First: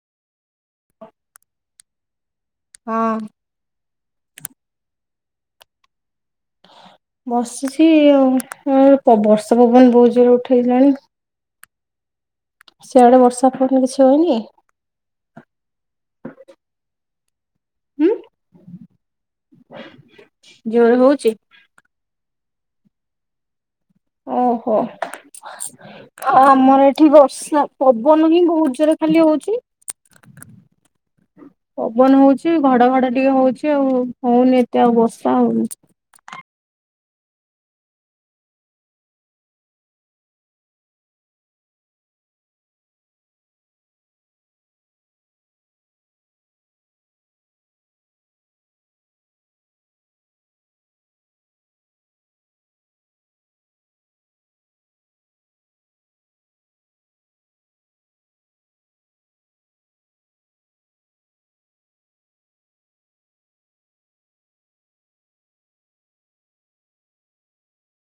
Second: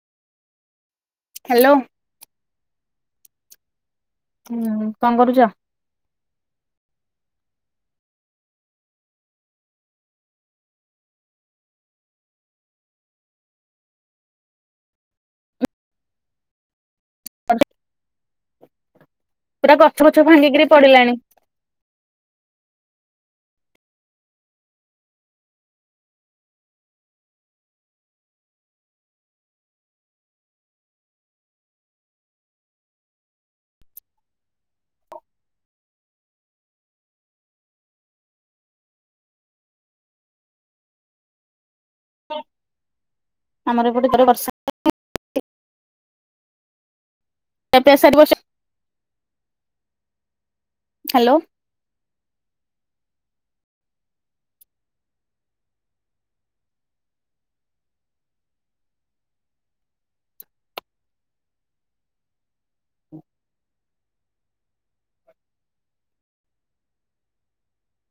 Hello. ହଁ। ହୁଁ କଣ କରୁଚ? ବସିଛି ଆଉ ଏ ପ ବର୍ଷା ପବନ୍ ବୋହୁଜୋରେ ଉଠେଇଲାଣି। ସେଆଡେ ବର୍ଷା ପବନ କିଛି ହୋଉନି? କଣ ଟେ? ହୁଁ? ପୁରା ଗଛ ପଛ ଭାଙ୍ଗିକି ଜୋରେ ପଡିଲାଣି। ହଉଛି? ଓହୋ। ଆ ଆମର ଏଠି ବର୍ଷା ପବନ ହିଁ ବହୁତ ଜୋରେ ଖାଲି ହଉଚି [unintelligible] ହଁ। [inaudible] ପବନ ହଉଚି ଘଡଘଡ ଟିକେ ହଉଚି ଆଉ ହଉନି ଏତେ ଆଉ ବର୍ଷା ହଉନି। ଆମର ଏପଟେ [inaudible] ର ବର୍ଷା ଖିଆ ପିଆ [inaudible] ସେପ୍ ହ୍ୟାଲୋ।